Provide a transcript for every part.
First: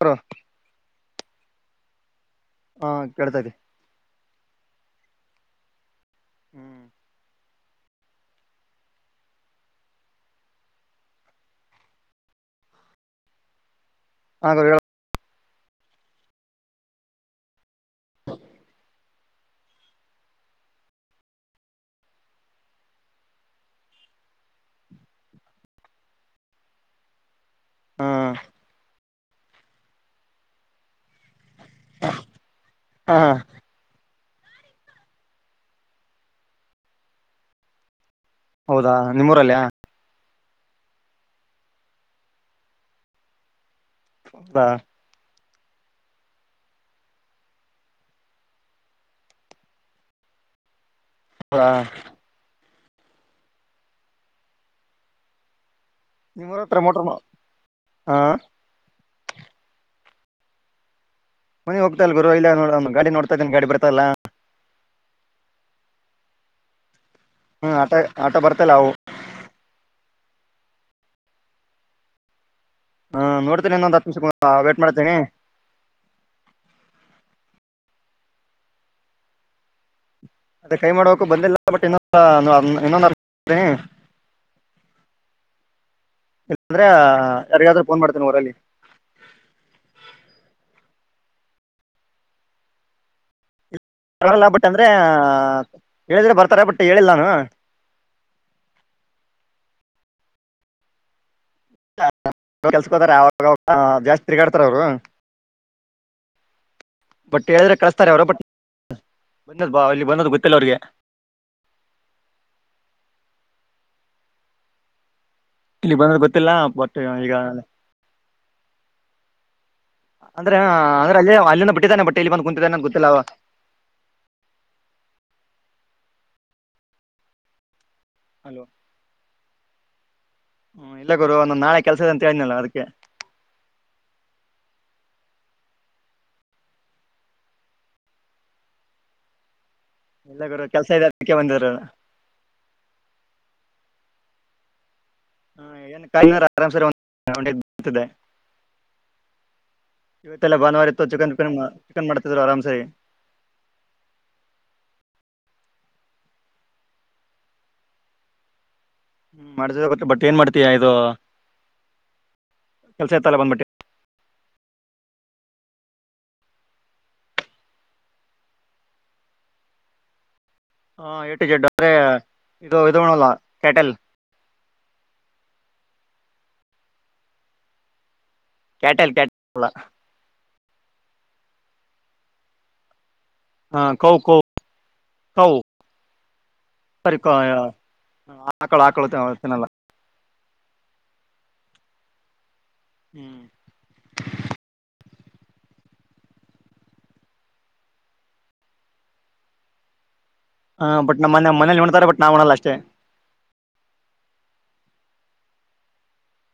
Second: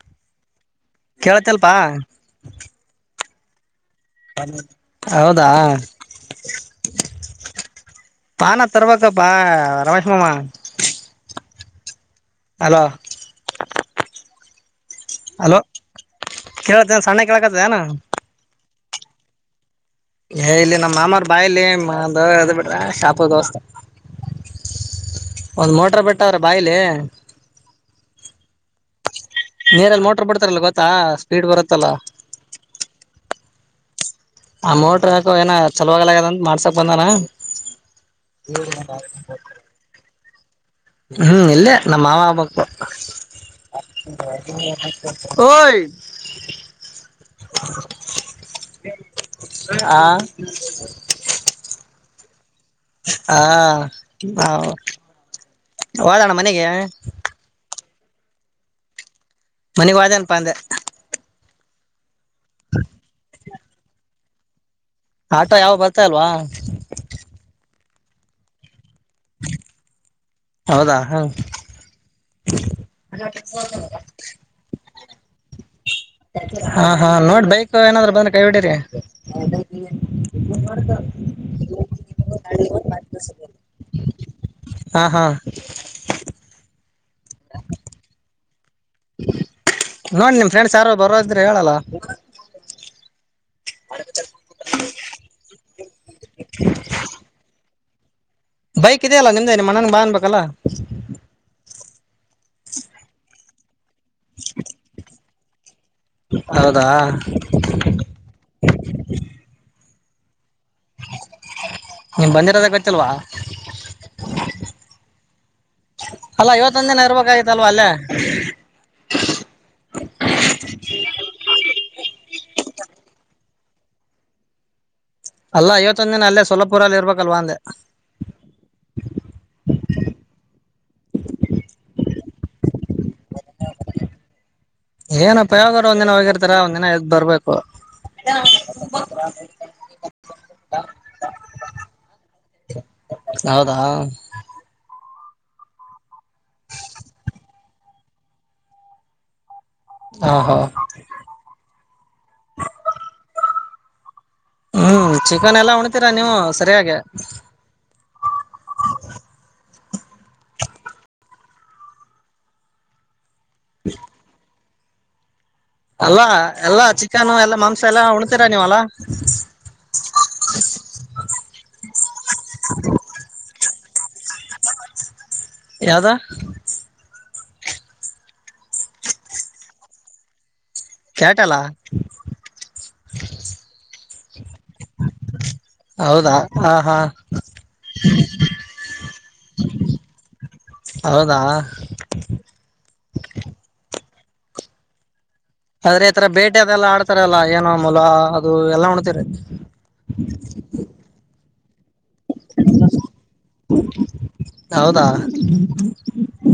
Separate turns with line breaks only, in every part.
ಹ್ರೆ
ಕೇಳತ್ತ ಅಲ್ಪ
ಹಾ ಕೇಳ್ತರಿ
ಹೌದಾ ಪಾನ ತರ್ವಾಗಿಕ್ಕಪ್ಪಾ ರಮೇಶ ಮಾಾಮಾ ಅಲೋ
ಹಾ ಕೊ
ಹಲೋ ಕೇಳತ್ತ ಸಣ್ಣ ಕೇಳಕತ್ತ ಏನ ಏ ಇಲ್ಲಿ ನಮ್ಮ ಮಾಮಾರ ಬಾಯ ಇಲ್ಲಿ ದ ಇದ್ ಬಿಟ್ರ ಶಾಪ ದೋಸ್ತ ಒಂದು ಮೋಟ್ರ ಬೆಟ್ಟ ಅವ್ರೆ ಬಾಯಿಲೆ
ಹ್ಮ
ನೀರಲ್ಲಿ ಮೋಟ್ರ ಬಿಡ್ತಾರಲ್ ಗೊತ್ತಾ ಸ್ಪೀಡ್ ಬರುತ್ತಲ್ಲ
ಹ
ಆ ಮೋಟ್ರ ಹಾಕು ಏನ ಚಲೋಾಗಲಗ್ಯದಂತ ಮಾಡ್ಸಕ್ ಬಂದಾನ
ಹೌದಾ ನಿಮ್ಮೂರಲ್ಯ
ಹ್ಮ್ ಇಲ್ಲೇ ನಮ್ಮ ಮಾವ ಹಬಕ್ು
ಹೌದಾ
ಹಯ ಆ
ಹ
ಹಾ ಹಾ ಹಡಣ ಮನೆಗೆ
ಹಾ
ಮನಗ್ ವಾದನಪ ಅಂದೆ
ಮನಿ ಹೋಗ್ತಾ ಇಲ್ ಗುರು ಇಲ್ಲೋ ಒ ಗಾಡಿ ನೋಡ್ತಾ ಇದನ ಗಾಡಿ ಬರ್ತಲ್ಲ
ಆಟೋ ಯಾವ ಬರ್ತಾ ಅಲ್ವಾ
ಹ್ಮ್ ಆಟ ಆಟ ಬರ್ತಲ್ಲಾವು
ಹೌದಾ ಹಾ
ಹಾ್ ನೋಡ್ತೇನೆ ಇನ್ನೊಂದಂದುತ್ತು ನಿಮಿಷ ವೇಟ್ ಮಾಡ್ತೇನೆ
ಹಾ ಹಾ ನೋಡ್ ಬೈಕ್ ಏನಾದ್ರರು ಬಂದ ಕೈ ಬಿಡರಿ
ಅದೇ ಕೈ ಮಾಡೋಕು ಬಂದಿಲ್ಲ ಬಟ್ ಇನ್ನೊ ಇನ್ನೊಂದು
[inaudible]
ಇಲ್ಲಾಂದ್ರ ಯಾರಿಗಾದ್ರೂ ಫೋನ್ ಮಾಡ್ತೇನಿ ರಲ್ಲಿ
ನೋಡಿ ನಿಮ್ ಫ್ರೆಂಡ್ಸ್ ಯಾರು ಬರೋದ್ರೆ ಹೇಳಲ್ಲ
ಬರಲ್ಲ ಬಟ್ಟ ಅಂದ್ರ ಹೇಳಿದ್ರೆ ಬರ್ತಾರ ಬಟ್ಟು ಹೇಳಿಲ್ಲ ನಾನು
ಬೈಕ್ ಇದೆಯಲ್ಲ ನಿಮ್ದೇನ ಮನನ್ ಬ ಅನ್್ಬೇಕಲ್ಲ
ಕೆಲ್ಸಕೋತಾರ ಯಾಗ ಜಾಸ್ತಿ ತಿರುಗಾಡ್ತಾರ ಅವರು
ಹ
ಬಟ್ ಹೇಳಿದ್ರೆ ಕಳಸ್ತಾರೆ ಅವರ ಬಟ್ ಬಂದದ್ ಬಾ ಇಲ್ಲಿ ಬಂದೋದು ಗೊತ್ತಿಲ್ಲ ಅವ್ರಿಗೆ
ನೀಮ್ ಬಂದಿರದ ಗೊತ್ತಲ್ವಾ
ಇಲ್ಲಿ ಬಂದ ಪತ್ತಲ್ಲಾ ಬಟ್ಟ ಈಗ
ಅಲ್ಲೇ
ಅಂದ್ರೆ ಅಂದ್ರೆ ಅಲ್ಲಿ ಅಲ್ಲಿಂದ ಬಿ ಬಟ್ಟೆಲಿ ಗತ ಗುತ್ತಲ್ಲ ಹಾವ
ಅಲ್ಲ ಐವತ್ತೊಂದ ದಿನ ಅಲ್ಲೇ ಸೊಲ್ಲಪುರಲ್ಲಿ ಇರ್ಬೇಕಲ್ವಾ ಅಂದೆ
ಹಲೋ ಹ್ಮ ಇಲ್ಲ ಗುರು ಒಂದೊಂದ್ ನಾಳೆ ಕೆಲ್ಸದ ಅಂತ ಹೇಳನಿಲ್ಲ ಅದಕ್ಕೆ
ಏನಪ್ಪ ಯಾವಾಗ್ರ ಒಂದ್ಿನ ಹೋಗಿರ್ತಾರ ಒಂದ್ಿನ ಎದ್ ಬರ್ಬೇಕು
ಎಲ್ಲ ಗ ಕೆಲ್ಸ ಇದೆ ಅದಕ್ಕೆ ಬಂದರು
ಹೌದಾ
ಹಾ ಏನ್ ಕ ಆರಾಮ್ಸರಿ ಒಂದಂ ಬತಿದೆ ಇವತ್ತೆಲ್ಲ
ಓಹೋ
ಭಾನುವಾರ ಇತ್ತು ಚಿಕನ್ನ್ ಚಿಕನ್ ಮಾಡ್ತಿದ್ರು ಆರಾಮ್ ಸರಿ
ಹ್ಮ್ ಚಿಕನ್ ಎಲ್ಲ ಉಣತೀರಾ ನೀವು ಸರಿಯಾಗಿೆ
ಹ್ಮ್ ಮಾಡತ್ತ ಬಟ್ ಏನ್ ಮಾಡ್ತಯಾ ಇದು ಕೆಲ್ಸ ತಲ್ಲ ಬಂದ್ಬಿಟ್ಟ
ಹ್ಮ ಅಲ್ಲ ಎಲ್ಲಾ ಚಿಕನು ಎಲ್ಲಾ ಮಾಂಸ ಎಲ್ಲಾ ಉಣ್ತೀರ ನೀವಲ್ಲ
ಹಾ ಎಟು ಜಡ್ಡು ಅ್ರೆ ಇದು ಇದಣಲ್ಲ ಕ್ಯಾಟೆಲ್
ಯಾವದ
ಕೇಟಲ್ ಕಟಲ್ಲ
ಕಟಲ್ಲ
ಹಾ ಕೌ ಕೋ ಕೌ
ಹೌದಾ ಹಾ ಹಾ
ಸರಿ ಹಾಕಳ ಹಾಕಳತನಲ್ಲ
ಹೌದಾ
ಹ್ಮ್
ಆದ್ರೆ ಈ ತರ ಬೇಟೆ ಅದೆಲ್ಲಾ ಆಡ್ತಾರಲ್ಲಾ ಏನ ಮೂಲ ಅದು ಎಲ್ಲ ಉಣ್ತರ
ಹ ಬಟ್ ನಮ್ಮನೆ ಮನೇಲಿ ನೋ್ತಾರೆ ಬಟ್ ನಾವ್ ನಲ್ಲ ಅಷ್ಟೇ
ಹೌದಾ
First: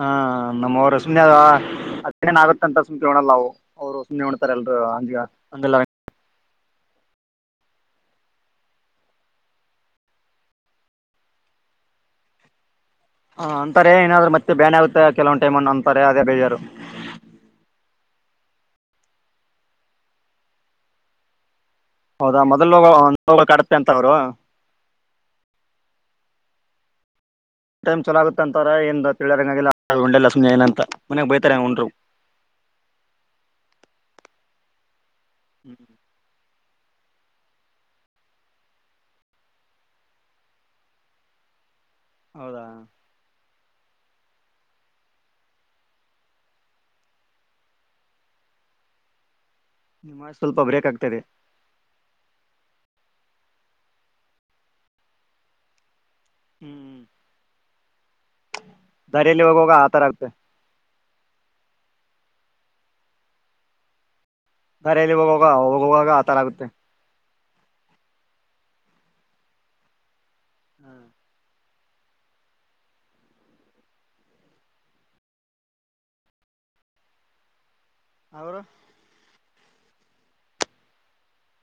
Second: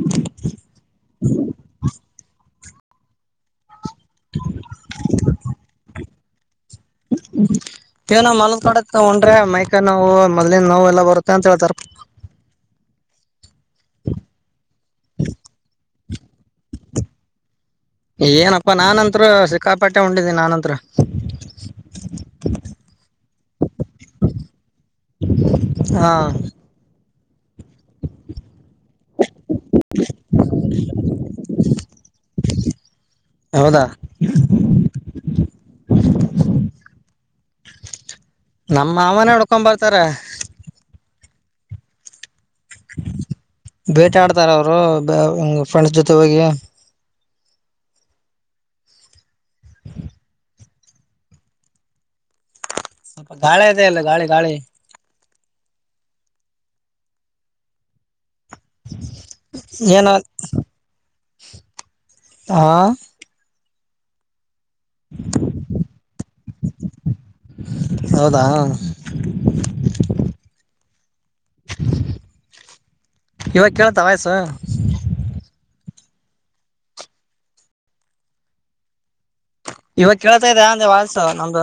ಹಾ ನಮ್ಮವ ರಸಮಿ ಅೇನ್ ಆಗತ್ತಂತ ಅಸಮಿ ಕೇಳೋಣಲ್ಲಾವು ಅವರು ಸುಮ್ಮನೆ ಹೊಣ್ತಾರೆ ಎಲ್ರು ಅಲ್ಲ
ಇವ ನ ಮಲ ಕಡ ಉೊಂಡ್ರೆ ಮೈಕ ನೋವು ಮೊದ್ಲನ್ ನೋವು ಎಲ್ಲಾ ಬರುತ್ತೆ ಅಂತ ಹೇಳ್ತಾರ
ಹ ಅಂತಾರೆ ಏನಾದ್ ಮತ್ತೆ ಬೇ ಆಗುತ್ತೆ ಕೆಲವ್ ಟೈಮ್ ಅಂತಾರೆ ಅದೇ ಬೆಳಜಾರರು
ಏನಪ್ಪಾ ನಾನಂತ್ರ ಸಿಕ್ಕಾಪಟ್ಟೆ ಹೊಂಡಿದಿನನಿ ನಾನಂತ್ರ
ಹೌದಾ ಮೊದ್ಲುೋಗ ಕಡತ್ತೆ ಅಂತ ಅವ್ರು
ಹಾ
ಟೈಚಲ ಆಗುತ್ತ ಅಂತಾರ ಏಂದ ತಿಳೋರಂಗಗಲ್ಲೊಂಡಲ್ಲ ಸುಮ್ಮನೆ ಏನ ಅಂತ ಮನೆಾಗ ಬೈತಾರೆ ಉುರು
ಹೌದಾ
ಹ್ಮ್
ನಮ್ಮ ಮಾವನೇ ಉಡ್ಕೊ ಬರ್ತಾರ
ಹೌದಾ
ಬೇಟ ಆಡ್ತಾರ ಅವರು ಫ್ರೆಂಡ್ಸ್ ಜೊತೆ ಹೋಗಿ
ನಿಮ್ಮ ಸ್ವಲ್ಪ ಬ್ರೇಕ್ ಆಗ್ತದೆ
ಅ ಗಾಳಿ ಇದೆ ಅಲ್ಲ ಗಾಳಿ ಗಾಳಿ
ಹ್ಮ್ ಹ್ಮ್ ದರಿಯಲ್ಲಿ ಹೋಗಾಗ ಆ ಥರ
ಏನೋ
ಆಗ್ತೆ
ಹಾ
ದಾರಲ್ಲಿ ಹೋಗೋಗ ಹೋಗ ಹೋಗಾಗ ಆ ಥರ ಆಗುತ್ತೆ
ಹೌದಾ
ಹ್ಮ್
ಇವಾಗ ಕೇೇಳತ್ತಾ ವಯ್ಸ
ಅವರು
ಇವಾಗ ಕೇಳ್ತಾ ಇದದೆ ಅಂದ್ರೆ ವಲ್ಸ ನಮ್ದು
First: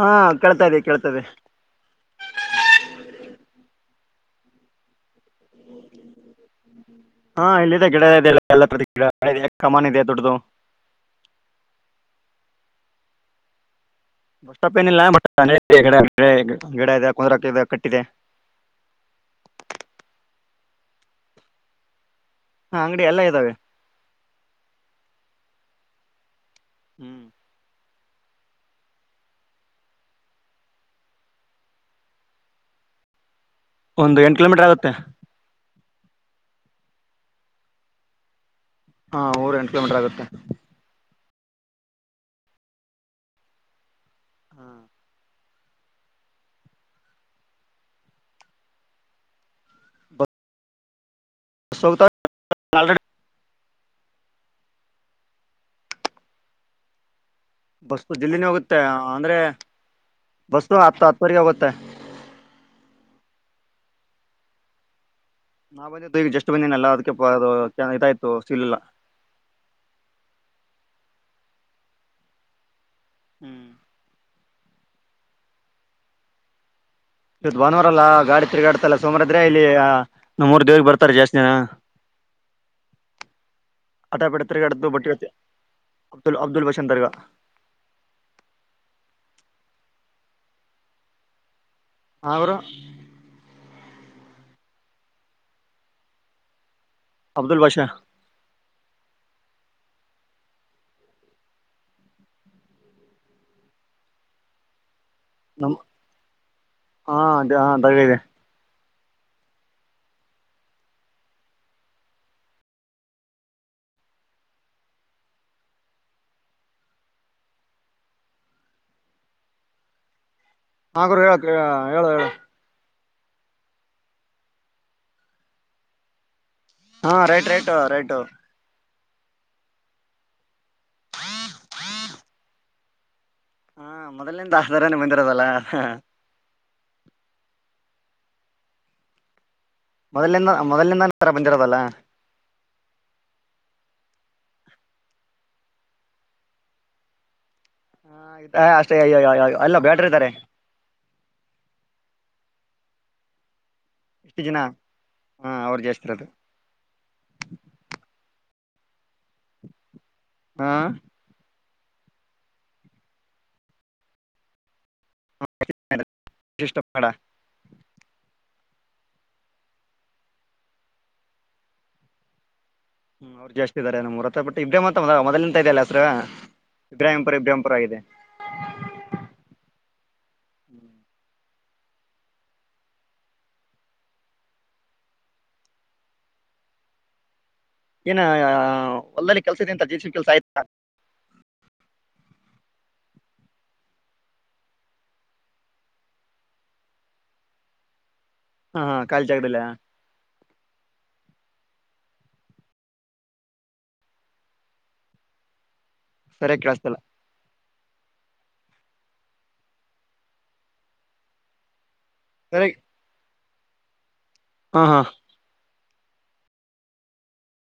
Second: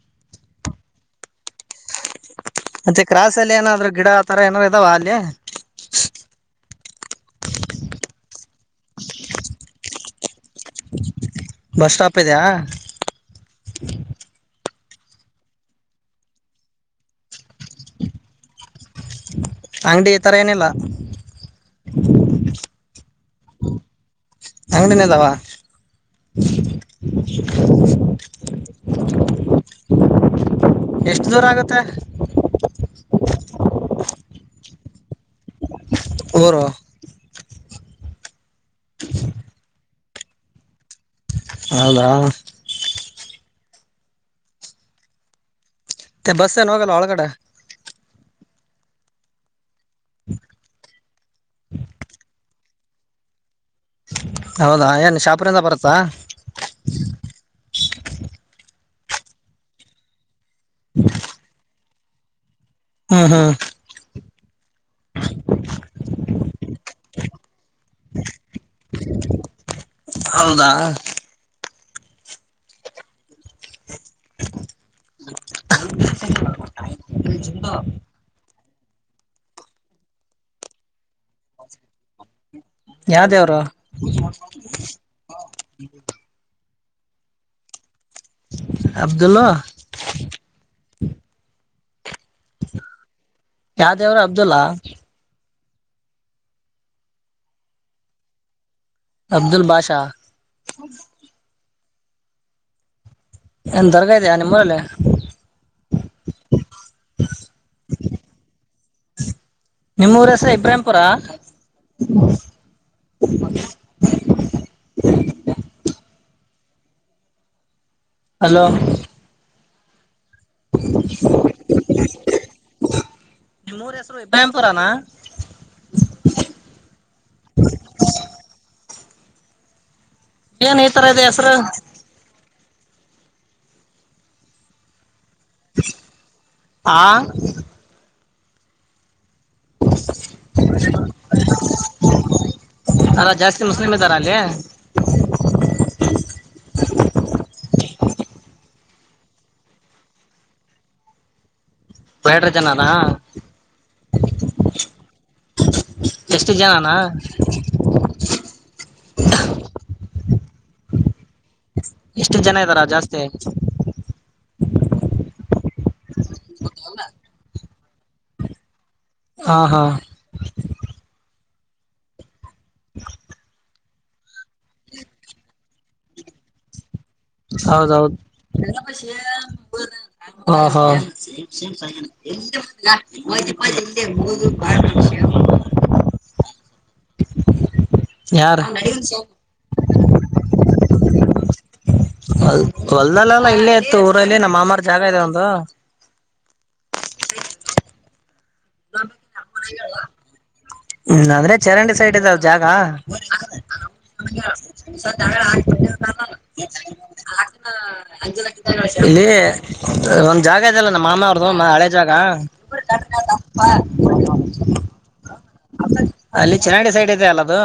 ಹಾ ಕಳ್ತದೆ ಕೇಳ್ತದೆ
ಮತ್ತೆ ಕ್ರಾಸಲ್ಲಿ ಏನಾದ್ರು ಗಿಡ ಆ ತರ ಏನಾದಾರರು ಇದ್ದಾವ ಅಲ್ಲಿ
ಹಾ ಇಲ್ಲಿದೆ ಗಿಡ ಇದೆಲ್ಲ ಎಲ್ಲ ಗಿಡ ಕಮಾನ ಇದೆ ದುಡ್ಡ್ದದು
ಬಸ್ ಸ್ಟಾಪ್ ಇದೆಯ
ಪ್ ಏನಿಲ್ಲ ಗಿಡ ಇದೆ ಕುುದಾ ಕಟ್ಟಿದೆ
ಅಂಗಡಿ ಈ ತರ ಏನಿಲ್ಲ
ಹ ಅಂಗಡಿ ಎಲ್ಲಾ ಇದ್ದಾವೆ
ಅಂಗಡಿನದಾವ
ಹ್ಮ್
ಎಷ್ಟು ದೂರ ಆಗತ್ತೆ
ಒಂದು ಎಂಟು ಕಿಲೋಮೀಟರ್ ಆಗುತ್ತೆ
ಊರು
ಹಾ ಊರ್ ಎಂಟು ಕಿಲೋಮೀಟರ್ ಆಗುತ್ತೆ
ಹೌದ
ಹ್ಮ
ಬಸ್ಸಏನುಾಗಲ್ಲ ಹೊಳಗಡೆ
ತ
ಹೌದಾ ಏನ್ ಶಾಪ್ರಂದ ಬರುತ್ತಾ.
ಬಸ್ಸು ಜಲ್ಲಿ. ನ ಹೋಗುತ್ತೆ ಅಂದ್ರೆ ಬಸ್ಸ ಹತ್ತು ಹತ್ತುವರೆಗೆ ಹೋಗುತ್ತೆ
ಹ್ಮ ಹಾ.
ನಾ ಬಂದಿದ್ದು ಈಗ ಜಸ್ಟ್ ಬಂದೀನಲ್ಲ ಅದಕ್ಕೆ ಇದಾಯ್ತು ಸೀಲ್
ಹೌದಾ
ಹ್ಮ್
ಅ
ಇವತ್ ಭಾನುವಾರಲ್ಲಾ ಗಾಡಿ ತಿರ್ಗಾಡ್ತಲ್ಲ ಸೋಮಾರ ಇದ್ರೆ ಇಲ್ಲಿಮೂರ್ ದೇವಗೆ ಬರ್ತಾರ ಜಾಸ್ತಿ ದಿನ
ಯಾವ ದೇವ್ರು
ಅಾಪಡ ಅ ಬಟ್ಟ ಅಬುಲ್ ಅಬ್ದುಲ್ ಬ ಚಂದ್ರಗ
ಅಬ್ದುಲ್ಲ
ಅವರು
ಯಾವ್ದೇವ್ರ ಅಬ್ದುಲ್ಲಾ
ಅಬ್ದುಲ್ ಬಷಾ
ಅಬ್ದುಲ್ ಬಾಷಾ ಏನ್ ದರಗಾ ಇದ ಇದಯ ನಿಮ್ಮೂರಲ್ಲಿ.
ನಮ್ಮ್ ಹಾ ಹ ದಗ ಇದೆ.
ನಿಮ್ಮೂರ ಹೆಸರ ಇಬ್ರಾಂಪುರ. ಇಲ [inaudible] ಹಲೋ.
ನಂಗರು ಹೇಳಕ್ ಹೇಳ ಹೇಳ.
ನಿಮ್ಮ ಮೂರ ಹೆಸರು ಇಬ್ಯಾಂಪುರನಾ
ಹಾ ರೈಟ್ ರೈಟ್ ರೈಟ್.
ಏನ್ ಈ ತರ ಇದೆ ಹೆಸರು.
ಹಾ ಮೊದಲ ನಿಂದು ದಾಸ್ರ ನಿಮ್ಮ.
ಹ
ಮೊದಲಿಂದ ಮೊದಲಿಂದರ ಬಂದಜಿರೋದಲ್ಲ.
ಅಲ್ಲ [unintelligible]
ಹ ಆಯ ಅಷ್ಟೇ ಅಯ್ಯಯ ಎಲ್ಲ ಬೇಟ್ರ ಇದ್ದಾರೆ.
ಬೇಡ್ರು ಜನನ
ಎಷ್ಟು ಜಿನ ಹಾ ಅವರು ಜಸ್ತಿರದು.
ಎಷ್ಟು ಜನನಾ [unintelligible]
ಹಾ
ಎಷ್ಟು ಜನ ಇದ್ದಾರ ಜಾಸ್ತಿ.
ವಿಶಿಷ್ಟ ಪಡ.
ಹಾ ಹಾ.
ಹ್ಮ್ ಅವ್ರು ಜಾಸ್ತ ಇದಾರೆ ನಮ್ೂರು ಹತ್ತ ಬಟ್ಟ ಇಬ್ ಮತ್ತ ಮೊದಲಂತ ಇದಲ್ಲ ಹೆಸರ.
ಹೌದೌದು ಹಾ ಹಾ ವಿ ಎಲ್ಲಿ ಎಲ್ಲ ಮೂಷ. [inaudible]
ಏನ ಹೊಲ್ಲಲ್ಲಿ ಕೆಲ್ಸ ಇ ಅಂತ ಜೆಸ ಕೆಲ್ಸ ಆಯ್ತಾ.
ಅಲ್ ಹೊಲ್ದಲ್ಲಲ್ಲ ಇಲ್ಲೇ ಇತ್ತು ಊರಲ್ಲಿ ನಮ್ಮಮಾರ್ ಜಾಗ ಇದೆ ಒಂದು. [inaudible]
ಹಾ ಹಾ ಕಲ್ಚಗದಲ್ಲ.
ಇಲ್ಲ ಅಂದ್ರೆ ಚರಂಡಿ ಸೈಡ್ ಇದದೆವ ಜಾಗ.
ಸರಿ ಕೆೇಳಿಸತಲ್ಲ.
ಇಲ್ಲಿ ಒಂದ್ ಜಾಗ ಇದದೆಲ್ಲ ನಮ್ಮ ಮಾಮ ಅವ್ರ್ದು ಹಳೆ. [inaudible]
ಹ ಹಾ
ಅಲ್ಲಿ ಚೆನ್ನಡಿ ಸೈಡ್ ಇದೆ ಅಲ್ಲದು.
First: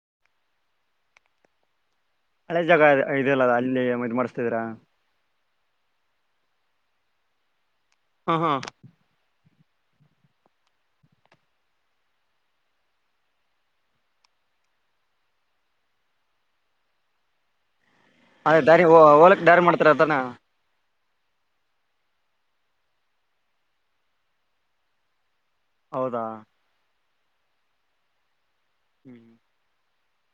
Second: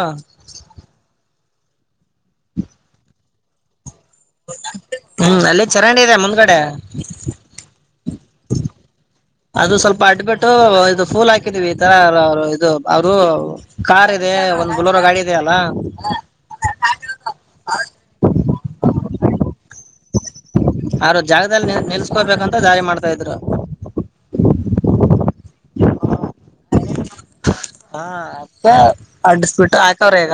ಅದೇ ಜಾಗದೆ ಇದದೆಲ್ಲ ಅ ಅಲ್ಲಿ ಮತ್ತೆ.
ಹ್ಮ್ ಅಲ್ಲಿ ಚರಂಡಿ ಇದೆ ಮುಂದ್ಗಡೆ
ಹ್ಮ ಹ್ಮ
ಅದು ಸ್ವಲ್ಪ ಅಡ್ಬಿಟ್ಟು ಇದು ಫೂಲ್ ಹಾಕಿದೀವಿ ಈ ತರ ಇದು ಅವರು ಕಾರ್ ಇದೆ. ಒಂದ್ ಬುಲೋರ ಗಾಡಿ ಇದೆಯಲ್ಲ.
ಅದೇ ದಾರಿ ಹೋಲಕ್ ದಾರಿ ಮಾಡ್ತಾರ ಅದಾನ.
ಅವ್ರ ಜಾಗದಲ್ಲಿ ನಿಲ್ಸ್ಕೊಬೇಕಂತ ದಾರಿ ಮಾಡ್ತಾ ಇದ್ರು.
ಹೌದಾ
ಹಾ ಅ
ಹ್ಮ್
ಅಡ್ಡಿಸಪಿಟ್ಟ ಆಯಕ್ರಗ.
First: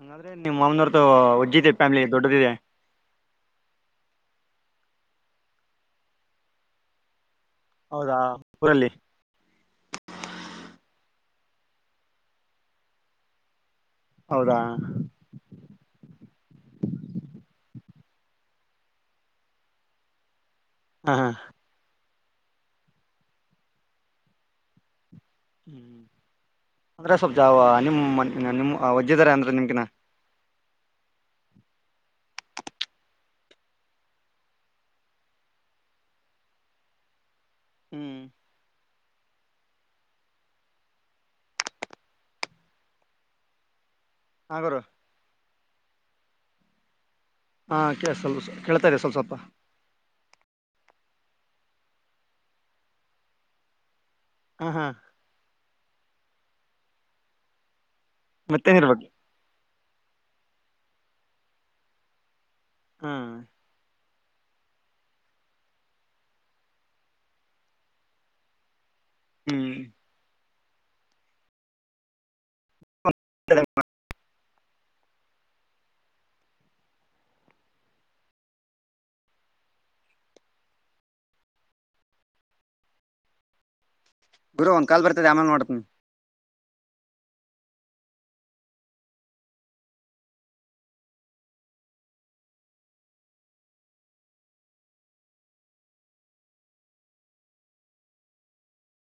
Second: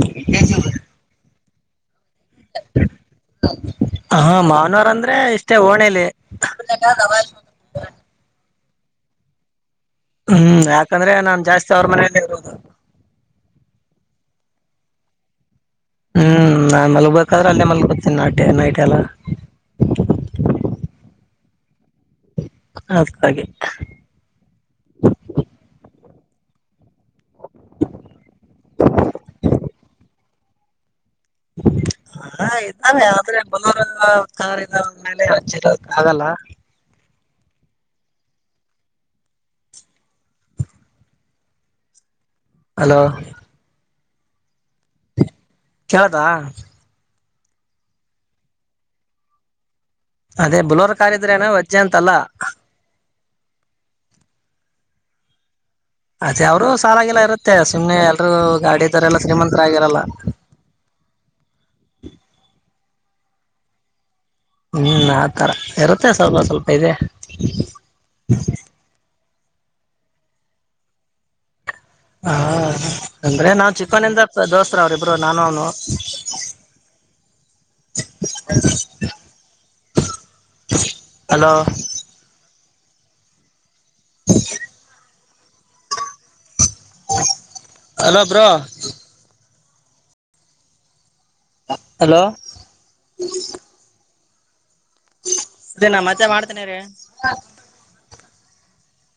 ಹಂಗಾದ್ರೆ ನಿಮ್ಮ್ ಮಾಮನವರತ ಒಜ್ಜ ಇದೆ ಫ್ಯಾಮಿಲಿ ದೊಡ್ಡದಿದೆ.
ಹಾ ಮಾನವಾರ ಅಂದ್ರೆ ಇಷ್ಟೇ ಓಣೇಲಿ.
ಹೌದಾ ಊರಲ್ಲಿ
ಹ್ಮ್ ಯಾಕಂದ್ರೆ ನಾ ಜಾಸ್ತಿ ಅವ್ರ ಮನೇಲ್ಲ ಇರೋದು
ಹೌದಾ
ಹ್ಮ್ ನಾನ್ ಮಲ್ಗ್ಬೇಕಾದ್ರೆ ಅಲ್ಲೇ ಮಲ್ಗ್ತೀನಿ ನಾಟೆ ನೈಟ್ ಎಲ್ಲ
ಹ್ಮ
ಅದ ಹಾಗೆ
ಹ್ಮ್ ಅಂದ್ರೆ ಸ್ವಲ್ಪ ಜಾವ ನಿಮ್ ನಿಮ್ ವಜ್ಜದಾರ ಅಂದ್ರೆ ನಿಮ್ಕಿನ
ಹಾ ಇದ್ದಾವೆ ಆದ್ರೆ ಬಲೋರ ಕಾರ್ಾವ ಮೇಲೆ ಹಚ ಆಗಲ್ಲ
ಹ್ಮ್
ಹಲೋ
ಹಗರು
ಕೇಳತಾ
ಹಾಂ ಕ ಸ್ವಲ್ಪ ಕೇಳ್ತಾಾರೆ ಸ್ವಲ್ಪ ಸ್ವಲ್ಪ
ಅದೇ ಬುಲೋರ್ ಕಾರಿದ್ರೇನ ವಜ್ಜೆ ಅಂತಲ್ಲ
ಹ ಹಾ
ಅದೇ ಅವ್ರು ಸಾಲಾಗಿಲ್ಲ ಇರುತ್ತೆ ಸುಮ್ನೆ ಎಲ್ರುೂ
ಮತ್ತೇನ್
ಗಾಡಿದರೆ
ಇರ್ಬೇಕು
ಎಲ್ಲಾ ಶ್ರೀಮಂತರಾಗಿರಲ್ಲ ಹ
ಹ್ಮ
ಹ್ಮ್ ಆತರ ಇರುತ್ತೆ ಸ್ವಲ್ಪ ಸ್ವಲ್ಪ ಇದೆ
ಹ್ಮ್
ಹಾ ಅಂದ್ರೆ ನಾ್ ಚಿಕನಂದ ದೋಸ್ತರು ಅವರು ಎಬ್ಬ್ರ ನಾನು ಅವ ಹಲೋ
ಗುರ ಒಂದ್ ಕಾಲ್ ಬರ್ತದೆ ಆಮೇಲ್ ಮಾಡು
ಹಲೋ ಬ್ರೋ ಹಲೋ ಅೇ ನ ಮತ್ತೆ ಮಾಡ್ತೇನ ರೀ